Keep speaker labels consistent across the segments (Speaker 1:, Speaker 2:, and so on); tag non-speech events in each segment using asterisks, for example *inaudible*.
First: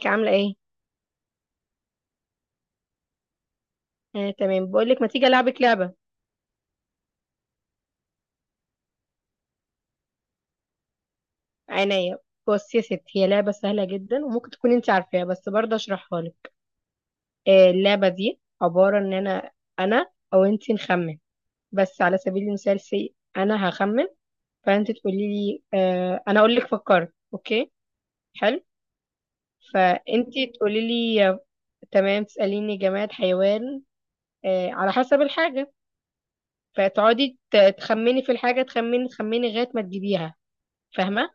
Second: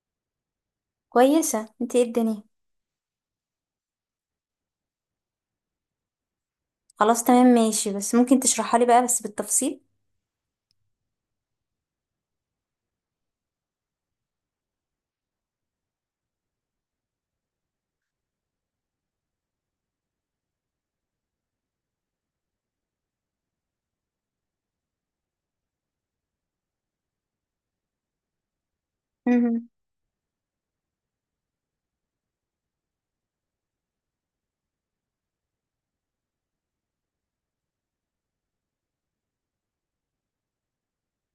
Speaker 1: ازيك؟ عاملة ايه؟
Speaker 2: كويسة، انت؟ ايه الدنيا؟
Speaker 1: آه، تمام. بقولك ما تيجي ألعبك لعبة؟
Speaker 2: خلاص تمام ماشي، بس ممكن تشرحها لي بقى بس بالتفصيل.
Speaker 1: عينيا. بصي يا ستي، هي لعبة سهلة جدا وممكن تكون انت عارفاها بس برضه اشرحها لك. آه، اللعبة دي عبارة ان انا او انت نخمن. بس على سبيل المثال، سي انا هخمن، فانت تقولي لي آه، انا اقول لك فكرت، اوكي؟ حلو.
Speaker 2: مهم.
Speaker 1: فانت تقولي لي تمام، تسأليني جماد، حيوان، آه، على حسب الحاجة. فتقعدي تخمني في الحاجة، تخمني لغاية ما تجيبيها. فاهمة؟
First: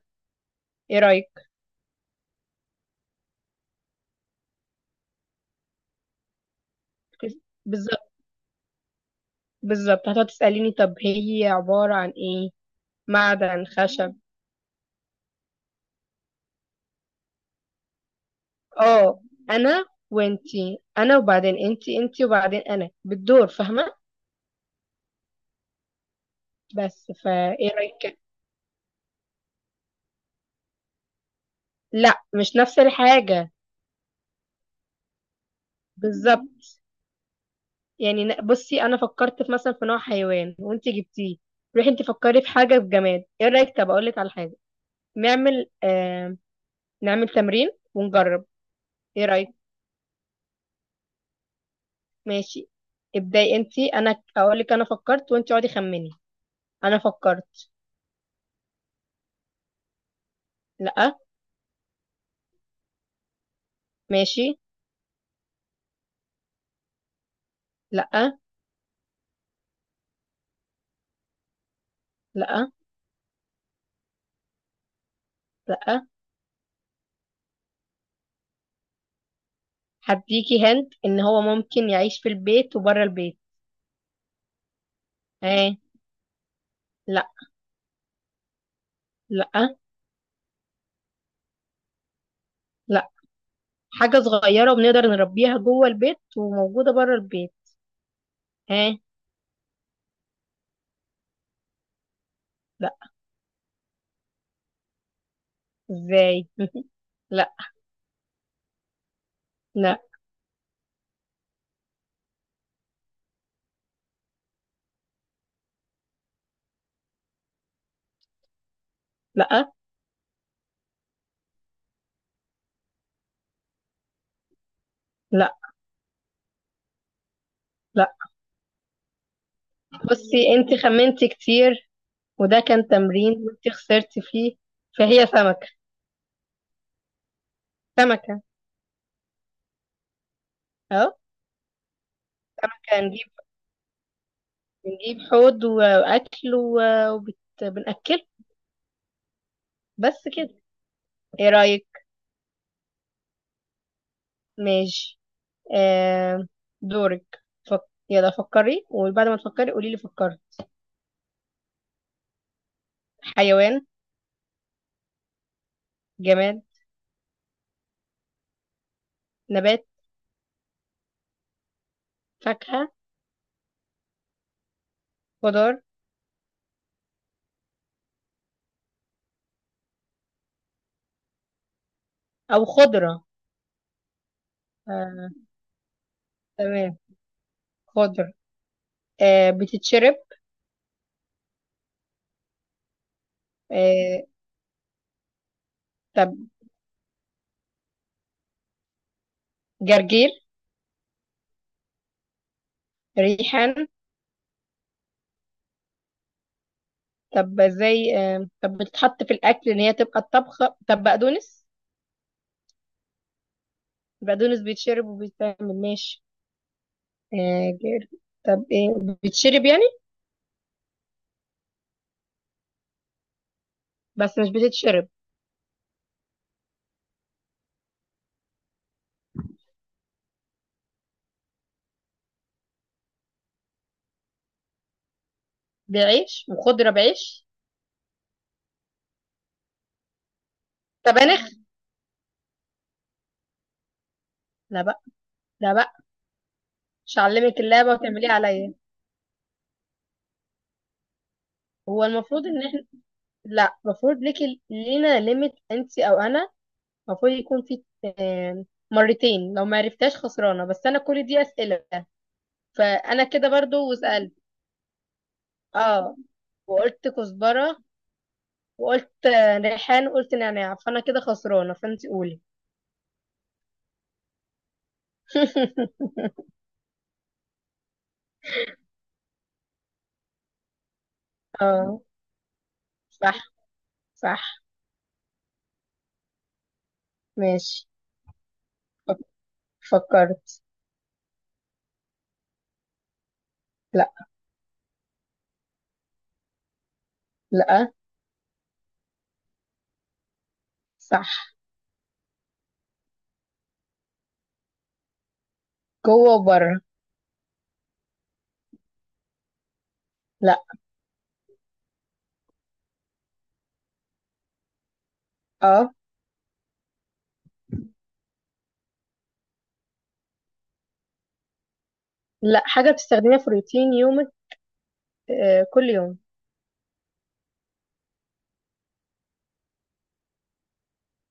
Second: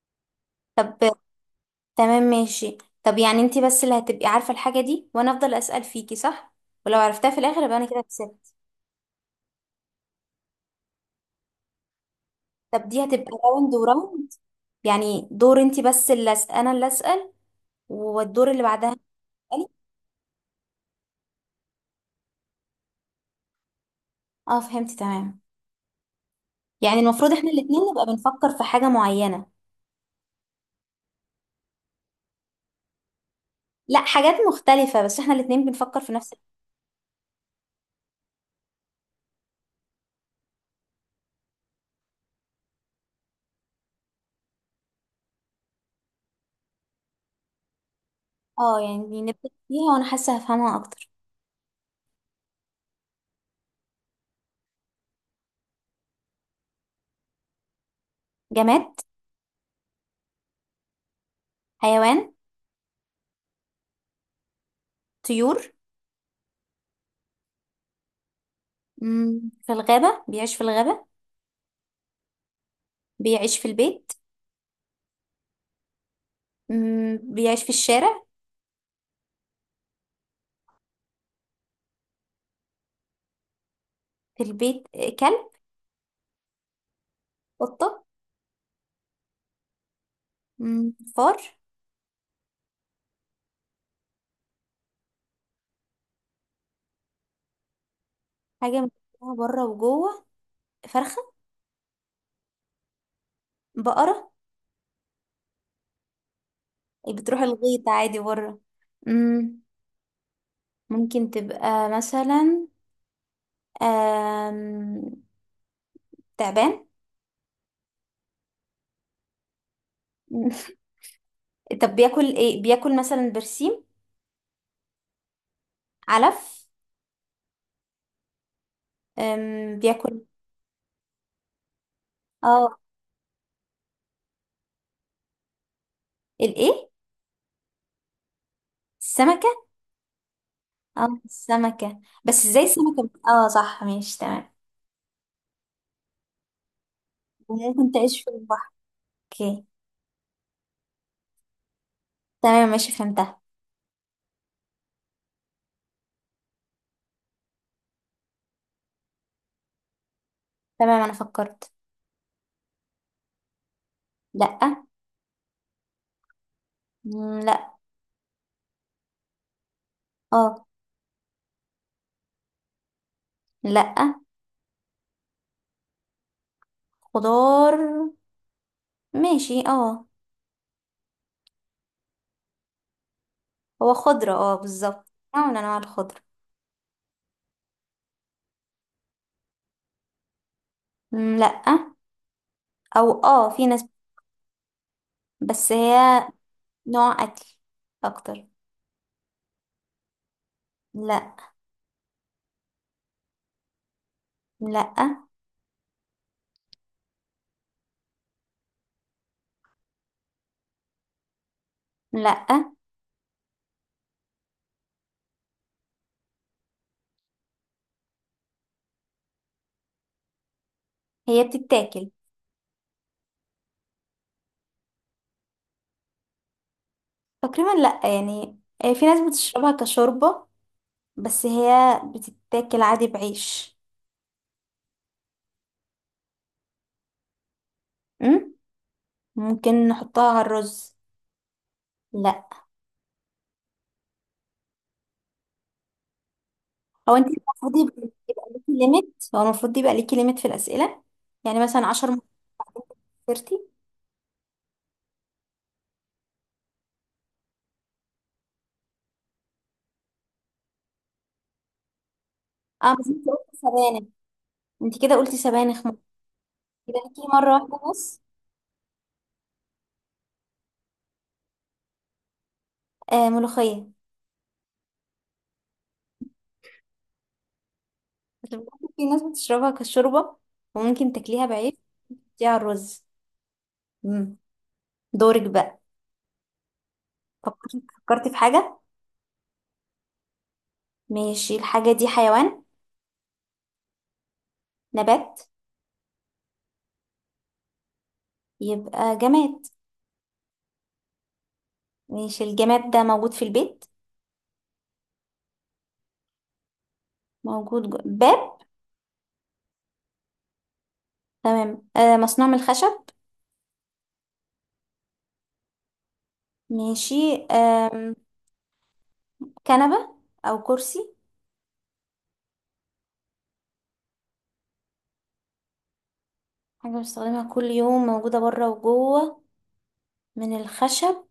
Speaker 1: ايه
Speaker 2: طب
Speaker 1: رأيك؟
Speaker 2: تمام ماشي. طب يعني انت بس اللي هتبقي عارفة الحاجة دي وانا افضل اسأل فيكي، صح؟ ولو عرفتها في الاخر يبقى انا كده
Speaker 1: بالظبط.
Speaker 2: كسبت.
Speaker 1: بالظبط، هتقعد تسأليني طب هي عبارة عن ايه؟
Speaker 2: طب دي هتبقى
Speaker 1: معدن،
Speaker 2: راوند
Speaker 1: خشب.
Speaker 2: وراوند؟ يعني دور انت بس اللي انا اللي اسأل، والدور اللي بعدها
Speaker 1: اه،
Speaker 2: تسألي.
Speaker 1: انا وانتي، انا وبعدين انتي وبعدين انا بالدور، فاهمة؟
Speaker 2: اه فهمت تمام. يعني
Speaker 1: بس
Speaker 2: المفروض احنا
Speaker 1: ايه
Speaker 2: الاتنين
Speaker 1: رأيك
Speaker 2: نبقى
Speaker 1: كده؟
Speaker 2: بنفكر في حاجة معينة؟
Speaker 1: لا، مش نفس الحاجة.
Speaker 2: لا، حاجات مختلفة، بس احنا الاتنين بنفكر في نفس.
Speaker 1: بالظبط. يعني بصي، انا فكرت في مثلا في نوع حيوان وانتي جبتيه، روحي انتي فكري في حاجة في جماد. ايه رأيك؟ طب اقولك على حاجة، نعمل آه نعمل تمرين ونجرب.
Speaker 2: اه يعني
Speaker 1: ايه
Speaker 2: نبدأ
Speaker 1: رأيك؟
Speaker 2: فيها وانا حاسة هفهمها اكتر.
Speaker 1: ماشي، ابداي انتي. انا اقولك انا فكرت وانتي اقعدي خمني. انا فكرت.
Speaker 2: جماد؟
Speaker 1: لا.
Speaker 2: حيوان؟
Speaker 1: ماشي.
Speaker 2: طيور؟
Speaker 1: لا.
Speaker 2: في الغابة، بيعيش في الغابة؟
Speaker 1: لا.
Speaker 2: بيعيش في البيت؟
Speaker 1: لا.
Speaker 2: بيعيش في الشارع؟
Speaker 1: هديكي هند ان هو ممكن يعيش في البيت وبره البيت.
Speaker 2: في البيت، كلب؟
Speaker 1: اه. لا.
Speaker 2: قطة؟
Speaker 1: لا.
Speaker 2: فار؟
Speaker 1: لا. حاجة صغيرة وبنقدر نربيها جوه البيت وموجودة بره البيت.
Speaker 2: حاجة
Speaker 1: اه.
Speaker 2: من بره وجوه. فرخة؟
Speaker 1: لا.
Speaker 2: بقرة؟
Speaker 1: ازاي؟ *laughs*
Speaker 2: بتروح
Speaker 1: لا.
Speaker 2: الغيط عادي بره. مم،
Speaker 1: لا.
Speaker 2: ممكن تبقى مثلا آم، تعبان؟
Speaker 1: لا.
Speaker 2: *laughs* طب بياكل ايه؟ بياكل مثلا برسيم؟
Speaker 1: لا.
Speaker 2: علف؟
Speaker 1: لا.
Speaker 2: بياكل.
Speaker 1: بصي، انت خمنتي كتير وده
Speaker 2: اه
Speaker 1: كان تمرين وانت خسرتي فيه. فهي سمكة.
Speaker 2: الايه؟
Speaker 1: سمكة.
Speaker 2: السمك.
Speaker 1: اهو.
Speaker 2: اه السمكة، بس ازاي
Speaker 1: سمكة،
Speaker 2: السمكة
Speaker 1: نجيب
Speaker 2: اه صح، ماشي تمام.
Speaker 1: نجيب حوض واكل
Speaker 2: وممكن
Speaker 1: وبنأكله.
Speaker 2: تعيش في البحر. اوكي،
Speaker 1: بس كده. ايه رأيك؟
Speaker 2: تمام ماشي فهمتها.
Speaker 1: ماشي. آه، دورك. فك... يلا فكري وبعد ما تفكري قولي لي فكرت.
Speaker 2: تمام انا فكرت.
Speaker 1: حيوان؟
Speaker 2: لأ.
Speaker 1: جماد؟
Speaker 2: لأ.
Speaker 1: نبات؟
Speaker 2: اه.
Speaker 1: فاكهة؟
Speaker 2: لأ.
Speaker 1: خضار.
Speaker 2: خضار. ماشي اه.
Speaker 1: أو خضرة.
Speaker 2: هو خضرة، اه بالظبط
Speaker 1: آه،
Speaker 2: نوع من انواع الخضرة.
Speaker 1: تمام، خضر. آه، بتتشرب؟
Speaker 2: لأ. او اه في ناس.
Speaker 1: آه.
Speaker 2: بس هي
Speaker 1: طب،
Speaker 2: نوع اكل اكتر.
Speaker 1: جرجير؟
Speaker 2: لأ.
Speaker 1: ريحان؟
Speaker 2: لأ.
Speaker 1: طب ازاي؟ طب بتتحط في الأكل إن هي تبقى الطبخة؟ طب، بقدونس؟
Speaker 2: لأ.
Speaker 1: البقدونس بيتشرب وبيتعمل، ماشي. آه جر... طب ايه؟ بتشرب يعني؟
Speaker 2: هي بتتاكل.
Speaker 1: بس مش بتتشرب.
Speaker 2: تقريبا لأ يعني. في ناس بتشربها كشوربة، بس هي بتتاكل عادي بعيش.
Speaker 1: بعيش؟ وخضرة بعيش.
Speaker 2: أم؟ ممكن نحطها على الرز.
Speaker 1: طب أنا.
Speaker 2: لا.
Speaker 1: لا بقى. لا بقى.
Speaker 2: هو
Speaker 1: مش
Speaker 2: انت
Speaker 1: هعلمك
Speaker 2: المفروض
Speaker 1: اللعبة
Speaker 2: يبقى
Speaker 1: وتعمليها
Speaker 2: يبقى ليكي
Speaker 1: عليا.
Speaker 2: ليميت، هو المفروض يبقى ليكي ليميت في الأسئلة، يعني مثلا
Speaker 1: هو
Speaker 2: 10 مرات.
Speaker 1: المفروض ان احنا،
Speaker 2: خسرتي.
Speaker 1: لا المفروض ليك، لينا ليميت انت او انا. المفروض يكون في مرتين لو ما عرفتهاش خسرانة، بس انا كل دي اسئلة،
Speaker 2: اه بس
Speaker 1: فانا
Speaker 2: انت
Speaker 1: كده
Speaker 2: قلتي
Speaker 1: برضو
Speaker 2: سبانخ،
Speaker 1: وسألت.
Speaker 2: انت كده قلتي سبانخ ممكن،
Speaker 1: اه،
Speaker 2: يبقى
Speaker 1: وقلت
Speaker 2: ليكي مرة
Speaker 1: كزبرة،
Speaker 2: واحدة بس.
Speaker 1: وقلت ريحان، وقلت نعناع، فانا كده خسرانة، فانت قولي.
Speaker 2: آه ملوخية.
Speaker 1: *laughs*
Speaker 2: بس برضه في ناس بتشربها كشوربة، وممكن تاكليها بعيش،
Speaker 1: اه،
Speaker 2: دي على الرز.
Speaker 1: صح.
Speaker 2: أم.
Speaker 1: صح.
Speaker 2: دورك بقى. فكرتي
Speaker 1: ماشي.
Speaker 2: فكرتي في حاجة.
Speaker 1: فك- فكرت.
Speaker 2: ماشي، الحاجة دي حيوان؟
Speaker 1: لا.
Speaker 2: نبات؟
Speaker 1: لا.
Speaker 2: يبقى جماد.
Speaker 1: صح.
Speaker 2: ماشي، الجماد ده موجود في البيت؟
Speaker 1: جوه وبره.
Speaker 2: موجود باب؟
Speaker 1: لا.
Speaker 2: تمام. آه مصنوع من الخشب.
Speaker 1: اه.
Speaker 2: ماشي. آه كنبة؟ أو كرسي؟
Speaker 1: لا، حاجة بتستخدميها في روتين يومك، آه، كل يوم.
Speaker 2: حاجة بستخدمها كل يوم، موجودة بره وجوه، من الخشب.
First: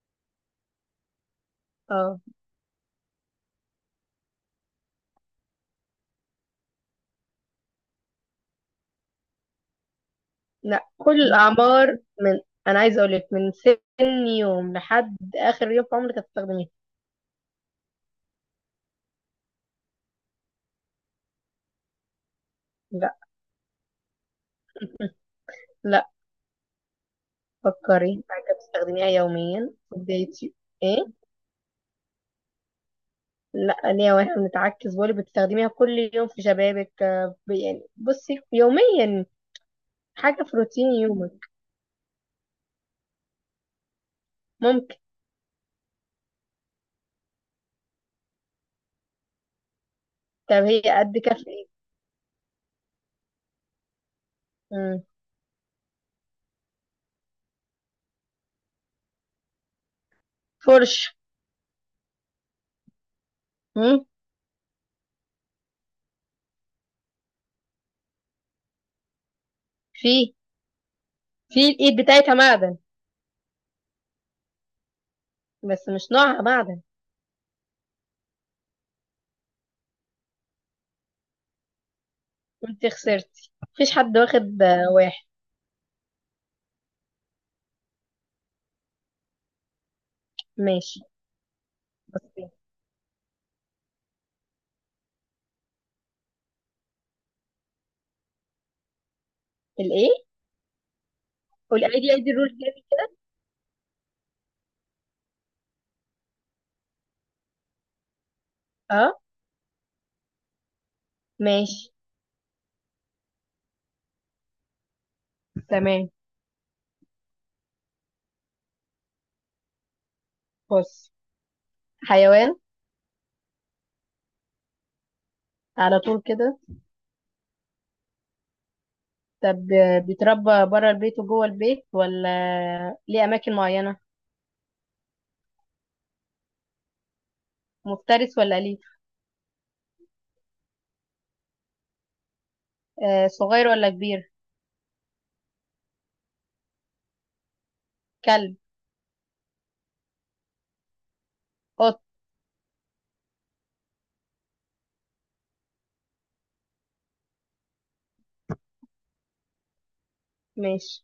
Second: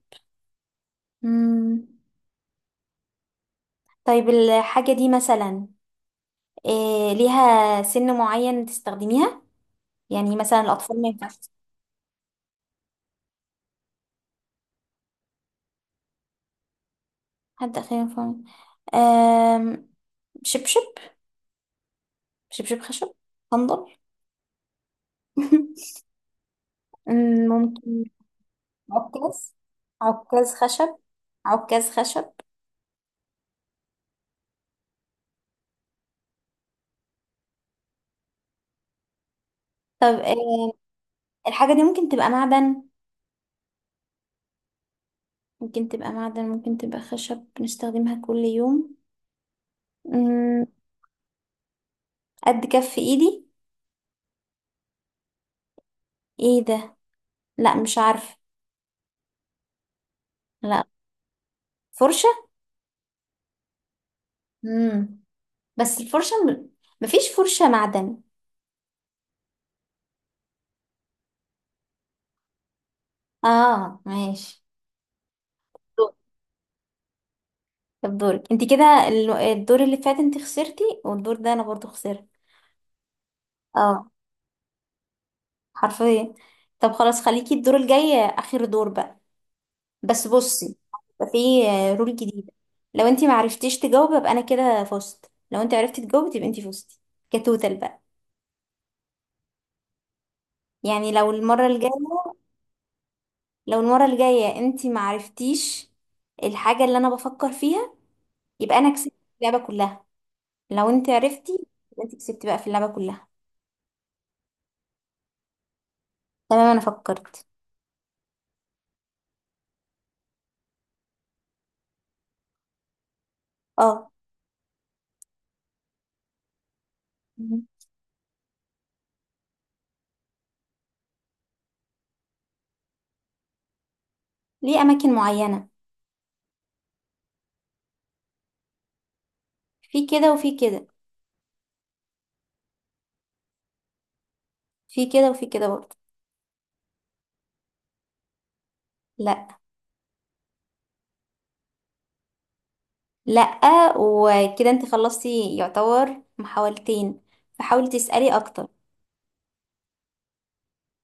Speaker 2: مم.
Speaker 1: اه.
Speaker 2: طيب الحاجة دي مثلا آه ليها سن معين تستخدميها؟ يعني مثلا
Speaker 1: لا،
Speaker 2: الأطفال ما
Speaker 1: كل
Speaker 2: ينفعش؟
Speaker 1: الأعمار، من، أنا عايزة أقولك من سن يوم لحد آخر يوم في عمرك هتستخدميها.
Speaker 2: حد آخر ينفع؟ آه شبشب؟ شبشب خشب؟
Speaker 1: لا.
Speaker 2: صندل؟ *laughs*
Speaker 1: لا.
Speaker 2: ممكن.
Speaker 1: فكري حاجة بتستخدميها
Speaker 2: عكاز؟
Speaker 1: يوميا في بداية
Speaker 2: عكاز خشب؟
Speaker 1: ايه؟
Speaker 2: عكاز خشب.
Speaker 1: لا، ليه واحنا بنتعكس؟ بقولك بتستخدميها كل يوم في شبابك، يعني بصي، يوميا،
Speaker 2: طب
Speaker 1: حاجة في روتين يومك.
Speaker 2: الحاجة دي ممكن تبقى معدن؟
Speaker 1: ممكن.
Speaker 2: ممكن تبقى خشب، بنستخدمها كل يوم.
Speaker 1: طب
Speaker 2: مم.
Speaker 1: هي قد كف ايه؟
Speaker 2: قد كف ايدي.
Speaker 1: مم.
Speaker 2: ايه ده؟ لا مش عارفة. لا.
Speaker 1: فرش.
Speaker 2: فرشة.
Speaker 1: مم.
Speaker 2: مم. بس الفرشة مفيش فرشة معدن.
Speaker 1: في، في الإيد بتاعتها معدن،
Speaker 2: اه ماشي.
Speaker 1: بس
Speaker 2: دور.
Speaker 1: مش نوعها معدن.
Speaker 2: طب دورك انت كده، الدور اللي فات انت خسرتي، والدور ده انا برضو خسرت.
Speaker 1: انت خسرتي، مفيش
Speaker 2: اه
Speaker 1: حد واخد واحد.
Speaker 2: حرفيا. طب خلاص خليكي الدور الجاي اخر دور بقى. بس بصي،
Speaker 1: ماشي.
Speaker 2: يبقى في رول
Speaker 1: بصي.
Speaker 2: جديدة. لو انت ما عرفتيش تجاوبي يبقى انا كده فزت، لو انت عرفتي تجاوبي تبقى انت فزتي. كتوتال بقى.
Speaker 1: الايه؟
Speaker 2: يعني
Speaker 1: قولي ايدي ايدي الرول تاني.
Speaker 2: لو المرة الجاية انت ما عرفتيش الحاجة اللي انا بفكر فيها، يبقى انا كسبت
Speaker 1: اه.
Speaker 2: اللعبة كلها، لو انت عرفتي
Speaker 1: ماشي.
Speaker 2: يبقى انت كسبتي بقى في اللعبة كلها.
Speaker 1: تمام.
Speaker 2: تمام انا فكرت.
Speaker 1: بص، حيوان.
Speaker 2: اه.
Speaker 1: على طول كده.
Speaker 2: مم.
Speaker 1: طب بيتربى بره البيت وجوه البيت، ولا ليه اماكن معينه؟
Speaker 2: ليه اماكن معينة.
Speaker 1: مفترس ولا اليف؟
Speaker 2: في كده وفي كده.
Speaker 1: آه، صغير ولا كبير؟
Speaker 2: في كده وفي كده برضه.
Speaker 1: كلب؟
Speaker 2: لا.
Speaker 1: قط؟
Speaker 2: لأ. وكده انت خلصتي يعتبر محاولتين، فحاولي تسألي أكتر.
Speaker 1: ماشي.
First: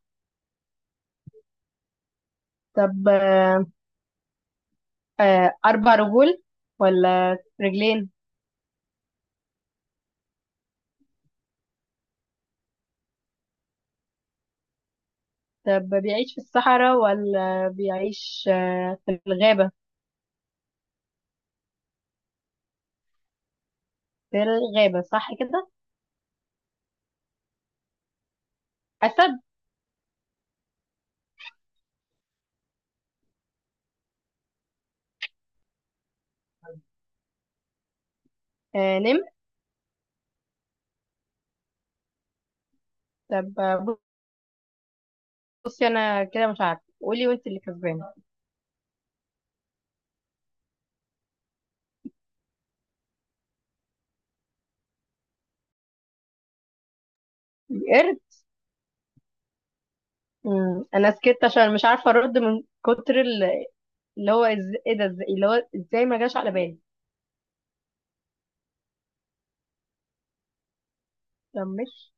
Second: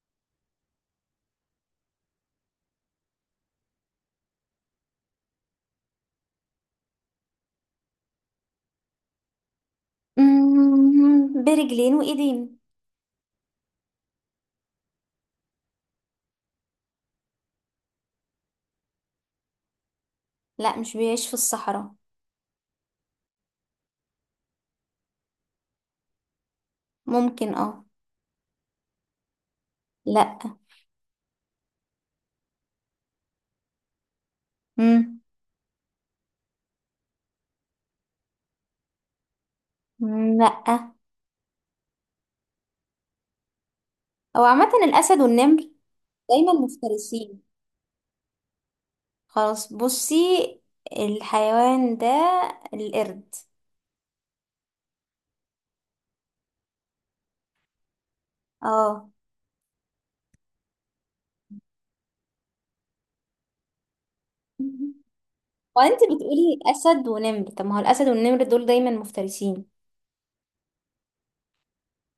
Speaker 1: طب اربع رجول ولا رجلين؟
Speaker 2: برجلين وإيدين.
Speaker 1: طب بيعيش في الصحراء ولا بيعيش في الغابه؟
Speaker 2: لأ مش بيعيش في الصحراء.
Speaker 1: في الغابه، صح كده؟
Speaker 2: ممكن اه.
Speaker 1: أسد؟
Speaker 2: لأ. مم،
Speaker 1: آه، نمر؟
Speaker 2: لأ.
Speaker 1: طب،
Speaker 2: هو عامة الأسد والنمر
Speaker 1: بصي أنا كده
Speaker 2: دايما
Speaker 1: مش عارفة، قولي
Speaker 2: مفترسين.
Speaker 1: وأنت اللي كسبانة.
Speaker 2: خلاص بصي، الحيوان ده القرد.
Speaker 1: القرد.
Speaker 2: اه.
Speaker 1: أنا سكت عشان مش عارفة أرد من كتر اللي هو إيه ده؟ إزاي اللي هو؟
Speaker 2: وانت
Speaker 1: إزاي ما جاش على
Speaker 2: بتقولي
Speaker 1: بالي؟
Speaker 2: أسد ونمر، طب ما هو الأسد والنمر دول دايما مفترسين.
Speaker 1: طب مش،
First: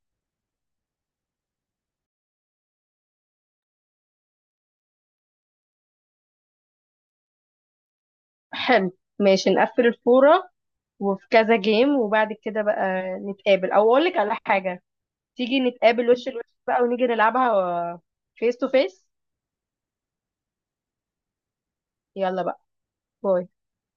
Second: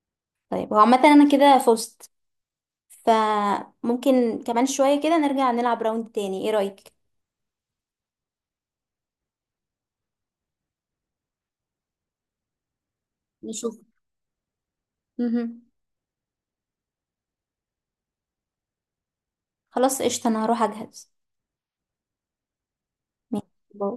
Speaker 2: طيب هو عامة أنا كده فزت. فممكن كمان شوية كده نرجع نلعب راوند تاني، ايه رأيك؟
Speaker 1: حلو، ماشي، نقفل الفورة وفي كذا جيم وبعد كده بقى نتقابل
Speaker 2: نشوف.
Speaker 1: أو أقول لك على حاجة. تيجي
Speaker 2: مهم.
Speaker 1: نتقابل وش لوش بقى ونيجي نلعبها فيس تو فيس.
Speaker 2: خلاص قشطة، انا هروح اجهز.
Speaker 1: يلا بقى.
Speaker 2: ماشي،
Speaker 1: باي.
Speaker 2: باي.